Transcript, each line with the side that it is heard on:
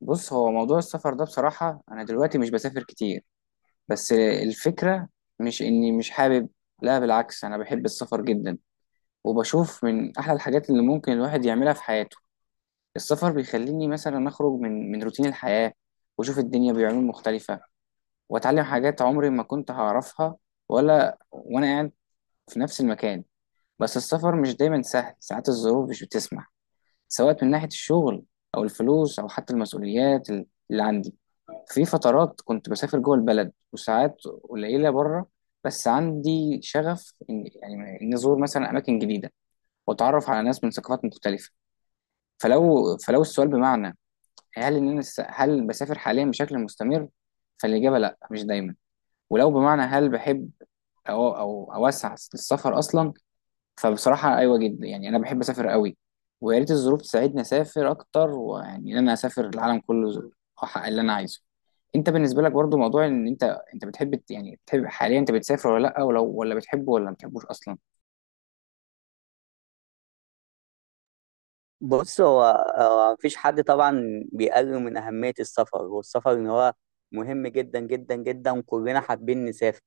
left: بص، هو موضوع السفر ده بصراحة أنا دلوقتي مش بسافر كتير. بس الفكرة مش إني مش حابب. لا، بالعكس، أنا بحب السفر جدا، وبشوف من أحلى الحاجات اللي ممكن الواحد يعملها في حياته. السفر بيخليني مثلا أخرج من روتين الحياة، وأشوف الدنيا بعيون مختلفة، وأتعلم حاجات عمري ما كنت هعرفها ولا وأنا قاعد في نفس المكان. بس السفر مش دايما سهل، ساعات الظروف مش بتسمح، سواء من ناحية الشغل أو الفلوس أو حتى المسؤوليات اللي عندي. في فترات كنت بسافر جوه البلد، وساعات قليلة بره. بس عندي شغف إن إن أزور مثلا أماكن جديدة، وأتعرف على ناس من ثقافات مختلفة. فلو السؤال بمعنى هل هل بسافر حاليا بشكل مستمر، فالإجابة لأ، مش دايما. ولو بمعنى هل بحب أو أوسع السفر أصلا، فبصراحة أيوة جدا، يعني أنا بحب أسافر قوي، ويا ريت الظروف تساعدني أسافر أكتر، ويعني إن أنا أسافر العالم كله، أحقق اللي أنا عايزه. أنت بالنسبة لك برضو موضوع إن أنت أنت بتحب بتحب حاليا، أنت بتسافر ولا لأ؟ ولا بتحبه ولا ما بتحبوش أصلا؟
right: بص هو مفيش حد طبعا بيقلل من أهمية السفر والسفر إن هو مهم جدا جدا جدا، وكلنا حابين نسافر.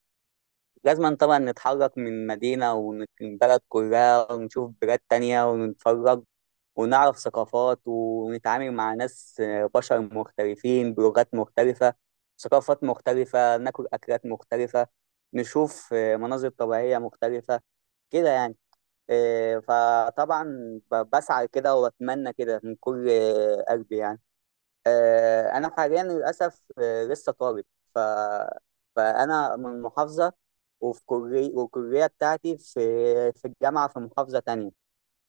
right: لازم طبعا نتحرك من من بلد كلها ونشوف بلاد تانية ونتفرج ونعرف ثقافات ونتعامل مع ناس، بشر مختلفين بلغات مختلفة، ثقافات مختلفة، ناكل أكلات مختلفة، نشوف مناظر طبيعية مختلفة، كده يعني. فطبعا بسعى كده واتمنى كده من كل قلبي يعني. انا حاليا للاسف لسه طالب، ف... فانا من محافظه، وفي كليه، والكليه بتاعتي في في الجامعه في محافظه تانية.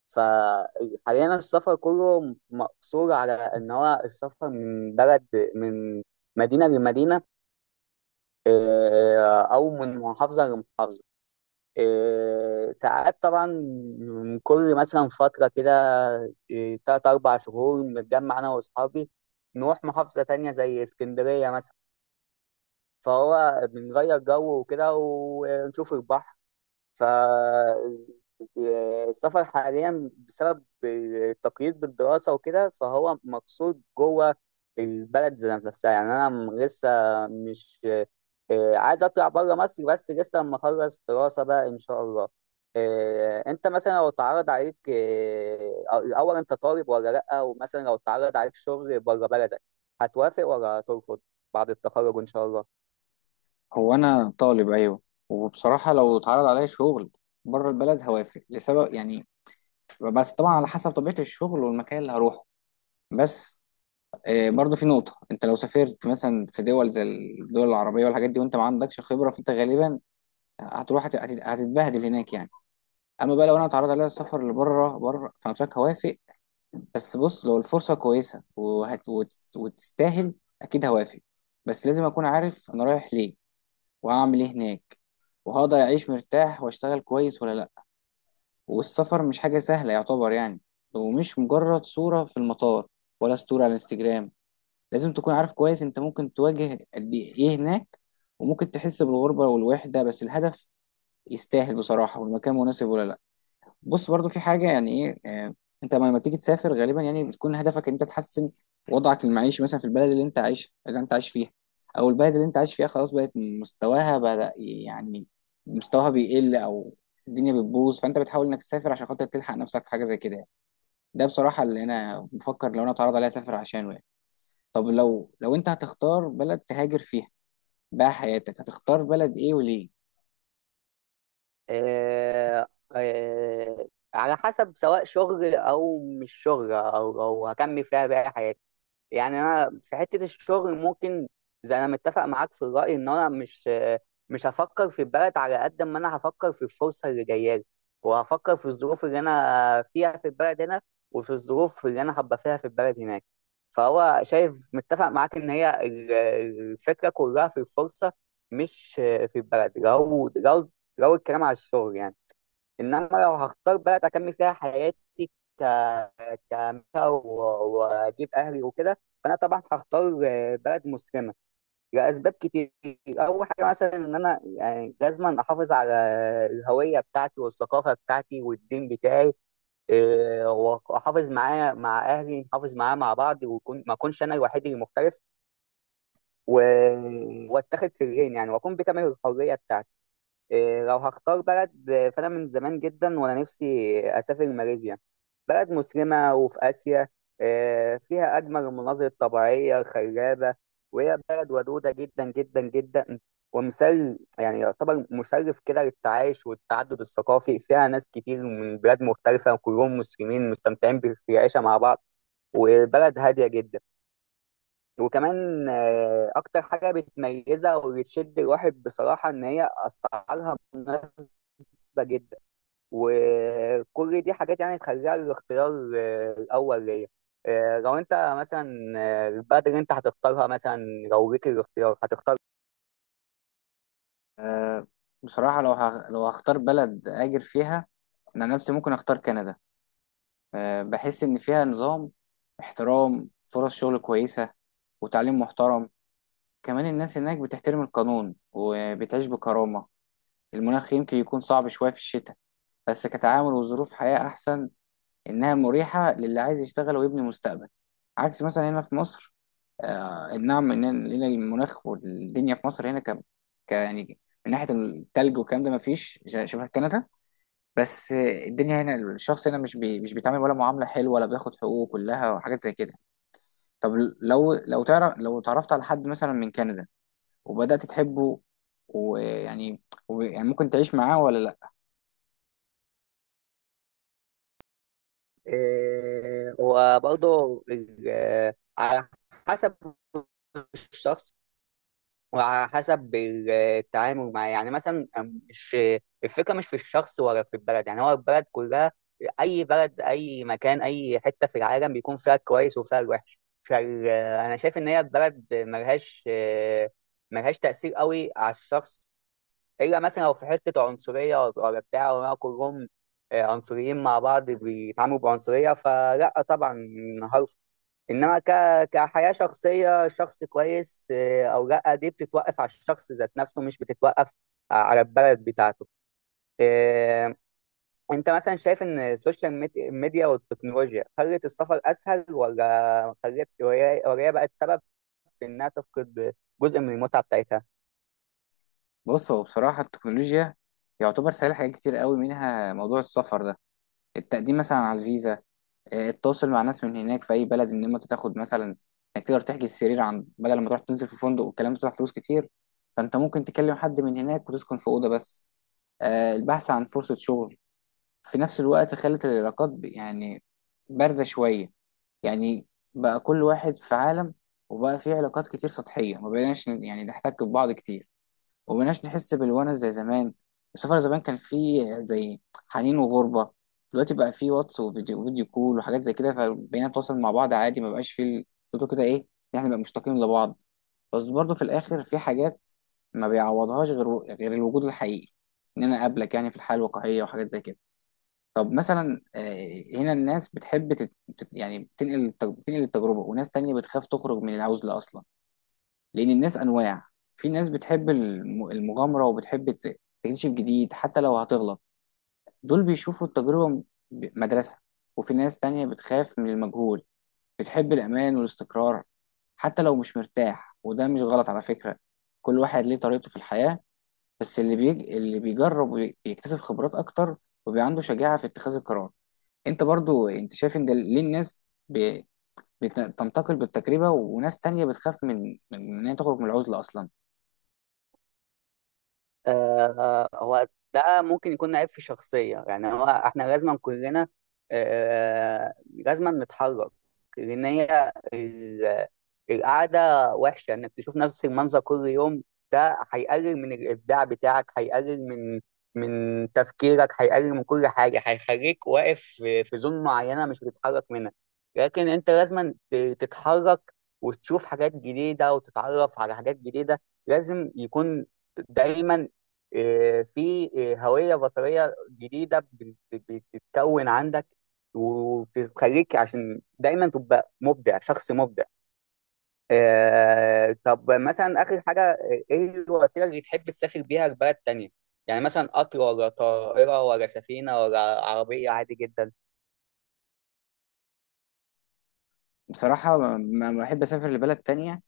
right: فحاليا السفر كله مقصور على ان هو السفر من بلد من مدينه لمدينه، او من محافظه لمحافظه. ساعات طبعا من كل مثلا فترة كده، تلات أربع شهور بنتجمع أنا وأصحابي، نروح محافظة تانية زي اسكندرية مثلا، فهو بنغير جو وكده ونشوف البحر. فالسفر حاليا بسبب التقييد بالدراسة وكده فهو مقصود جوه البلد ذات نفسها. يعني أنا لسه مش عايز أطلع بره مصر، بس لسه لما أخلص دراسة بقى إن شاء الله. أنت مثلا لو اتعرض عليك، الأول أنت طالب ولا لأ، ومثلا لو اتعرض عليك شغل بره بلدك، هتوافق ولا هترفض؟ بعد التخرج إن شاء الله.
left: هو أنا طالب أيوة، وبصراحة لو اتعرض عليا شغل بره البلد هوافق لسبب يعني. بس طبعا على حسب طبيعة الشغل والمكان اللي هروحه. بس برضو في نقطة، انت لو سافرت مثلا في دول زي الدول العربية والحاجات دي وانت ما عندكش خبرة، فانت غالبا هتروح هت- هت- هتتبهدل هناك يعني. اما بقى لو انا اتعرض عليا السفر لبره، فانا شايف هوافق. بس بص، لو الفرصه كويسه وتستاهل، اكيد هوافق. بس لازم اكون عارف انا رايح ليه، وهعمل ايه هناك، وهقدر اعيش مرتاح واشتغل كويس ولا لا. والسفر مش حاجه سهله يعتبر يعني، ومش مجرد صوره في المطار ولا ستوري على الانستجرام. لازم تكون عارف كويس انت ممكن تواجه قد ايه هناك، وممكن تحس بالغربه والوحده، بس الهدف يستاهل بصراحه، والمكان مناسب ولا لا. بص برضو في حاجة يعني ايه، انت لما تيجي تسافر غالبا يعني بتكون هدفك ان انت تحسن وضعك المعيشي مثلا في البلد اللي انت عايشها، اللي انت عايش فيها، او البلد اللي انت عايش فيها خلاص بقت مستواها بدأ يعني مستواها بيقل، او الدنيا بتبوظ، فانت بتحاول انك تسافر عشان خاطر تلحق نفسك في حاجة زي كده يعني. ده بصراحة اللي انا بفكر لو انا اتعرض عليا اسافر عشانه يعني. طب لو انت هتختار بلد تهاجر فيها بقى حياتك، هتختار بلد ايه وليه؟
right: آه، آه، على حسب، سواء شغل او مش شغل، او هكمل فيها باقي حياتي يعني. انا في حته الشغل ممكن، زي انا متفق معاك في الراي، ان انا مش هفكر في البلد على قد ما انا هفكر في الفرصه اللي جايه لي، وهفكر في الظروف اللي انا فيها في البلد هنا، وفي الظروف اللي انا هبقى فيها في البلد هناك. فهو شايف متفق معاك ان هي الفكره كلها في الفرصه، مش في البلد، لو لو الكلام على الشغل يعني. انما لو هختار بلد اكمل فيها حياتي ك كمثل واجيب اهلي وكده، فانا طبعا هختار بلد مسلمه لاسباب كتير. اول حاجه مثلا ان انا يعني لازم احافظ على الهويه بتاعتي والثقافه بتاعتي والدين بتاعي، واحافظ معاه مع اهلي، نحافظ معاه مع بعض، ويكون ما اكونش انا الوحيد المختلف، واتاخد في العين يعني، واكون بكامل الحريه بتاعتي. لو هختار بلد، فأنا من زمان جدا وأنا نفسي أسافر ماليزيا. بلد مسلمة وفي آسيا، فيها أجمل المناظر الطبيعية الخلابة، وهي بلد ودودة جدا جدا جدا، ومثال يعني يعتبر مشرف كده للتعايش والتعدد الثقافي، فيها ناس كتير من بلاد مختلفة وكلهم مسلمين مستمتعين بالعيشة مع بعض، وبلد هادية جدا. وكمان أكتر حاجة بتميزها واللي تشد الواحد بصراحة إن هي أسعارها مناسبة جدا. وكل دي حاجات يعني تخليها الاختيار الأول ليا. لو أنت مثلا، البلد اللي أنت هتختارها مثلا لو ليك الاختيار، هتختار
left: آه، بصراحة لو هختار بلد اهاجر فيها، انا عن نفسي ممكن اختار كندا. بحس إن فيها نظام، احترام، فرص شغل كويسة، وتعليم محترم. كمان الناس هناك بتحترم القانون وبتعيش بكرامة. المناخ يمكن يكون صعب شوية في الشتاء، بس كتعامل وظروف حياة أحسن، إنها مريحة للي عايز يشتغل ويبني مستقبل، عكس مثلا هنا في مصر. آه نعم، إن هنا المناخ والدنيا في مصر هنا ك- يعني من ناحية التلج والكلام ده مفيش شبه كندا. بس الدنيا هنا، الشخص هنا مش بي مش بيتعامل ولا معاملة حلوة، ولا بياخد حقوقه كلها وحاجات زي كده. طب لو تعرفت على حد مثلا من كندا، وبدأت تحبه، ويعني و- يعني ممكن تعيش معاه ولا لا؟
right: إيه؟ وبرضه ال- آه، على حسب الشخص وعلى حسب التعامل معاه يعني. مثلا مش الفكره مش في الشخص ولا في البلد يعني، هو البلد كلها، اي بلد اي مكان اي حته في العالم بيكون فيها الكويس وفيها الوحش. فانا شايف ان هي البلد ملهاش ملهاش تاثير قوي على الشخص، الا مثلا لو في حته عنصريه ولا بتاع، ولا كلهم عنصريين مع بعض بيتعاملوا بعنصريه، فلا طبعا. انما كحياه شخصيه، شخص كويس او لا، دي بتتوقف على الشخص ذات نفسه، مش بتتوقف على البلد بتاعته. إيه، انت مثلا شايف ان السوشيال ميديا والتكنولوجيا خلت السفر اسهل، ولا خلت وهي بقت سبب في انها تفقد جزء من المتعه بتاعتها؟
left: بص، هو بصراحة التكنولوجيا يعتبر سهل حاجات كتير قوي، منها موضوع السفر ده، التقديم مثلا على الفيزا، التواصل مع ناس من هناك في اي بلد، ان انت تاخد مثلا، انك تقدر تحجز سرير عن بدل ما تروح تنزل في فندق والكلام ده بتدفع فلوس كتير، فانت ممكن تكلم حد من هناك وتسكن في اوضه بس، البحث عن فرصة شغل. في نفس الوقت خلت العلاقات باردة شوية يعني، بقى كل واحد في عالم، وبقى في علاقات كتير سطحية، ما بقيناش نحتك ببعض كتير، ومبقناش نحس بالونس زي زمان. السفر زمان كان فيه زي حنين وغربة، دلوقتي بقى فيه واتس وفيديو كول وحاجات زي كده، فبقينا نتواصل مع بعض عادي، ما بقاش فيه صوته كده ايه، إن احنا نبقى مشتاقين لبعض. بس برضه في الاخر في حاجات ما بيعوضهاش غير الوجود الحقيقي، ان انا اقابلك يعني في الحياه الواقعيه وحاجات زي كده. طب مثلا هنا الناس بتحب تت... تت- يعني بتنقل بتنقل التجربه، وناس تانية بتخاف تخرج من العزله اصلا. لان الناس انواع، في ناس بتحب المغامره وبتحب تكتشف جديد حتى لو هتغلط، دول بيشوفوا التجربه مدرسه. وفي ناس تانية بتخاف من المجهول، بتحب الامان والاستقرار حتى لو مش مرتاح، وده مش غلط على فكره، كل واحد ليه طريقته في الحياه. بس اللي بيجرب بيكتسب خبرات اكتر، وبيبقى عنده شجاعه في اتخاذ القرار. انت برضو، انت شايف ان ده ليه الناس ب... بتنتقل بالتجربه، وناس تانية بتخاف من ان هي تخرج من العزله اصلا؟
right: هو ده ممكن يكون عيب في شخصية. يعني هو احنا لازم كلنا، لازم نتحرك، لأن هي القعدة وحشة، إنك تشوف نفس المنظر كل يوم ده هيقلل من الإبداع بتاعك، هيقلل من من تفكيرك، هيقلل من كل حاجة، هيخليك واقف في في زون معينة مش بتتحرك منها. لكن أنت لازم تتحرك وتشوف حاجات جديدة وتتعرف على حاجات جديدة. لازم يكون دايما، في هوية بصرية جديدة بتتكون عندك، وبتخليك عشان دايما تبقى مبدع، شخص مبدع. طب مثلا آخر حاجة، إيه الوسيلة اللي تحب تسافر بيها لبلد تانية؟ يعني مثلا قطر ولا طائرة ولا سفينة ولا عربية عادي جدا؟
left: بصراحة ما بحب أسافر لبلد تانية.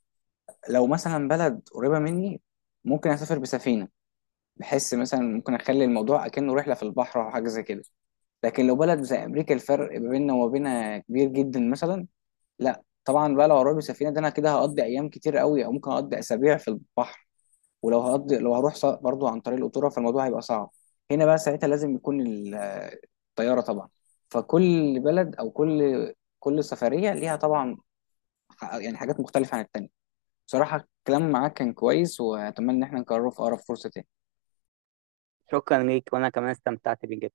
left: لو مثلا بلد قريبة مني، ممكن أسافر بسفينة، بحس مثلا ممكن أخلي الموضوع أكنه رحلة في البحر أو حاجة زي كده. لكن لو بلد زي أمريكا، الفرق ما بيننا وما بينها كبير جدا مثلا، لا طبعا بقى. لو هروح بسفينة ده أنا كده هقضي أيام كتير قوي، أو ممكن أقضي أسابيع في البحر. ولو هقضي، لو هروح برضو عن طريق القطورة، فالموضوع هيبقى صعب. هنا بقى ساعتها لازم يكون الطيارة طبعا. فكل بلد، أو كل سفرية ليها طبعا حاجات مختلفة عن التانية. بصراحة الكلام معاك كان كويس، وأتمنى إن احنا نكرره في أقرب فرصة تاني.
right: شكرا ليك وأنا كمان استمتعت بيك جدا.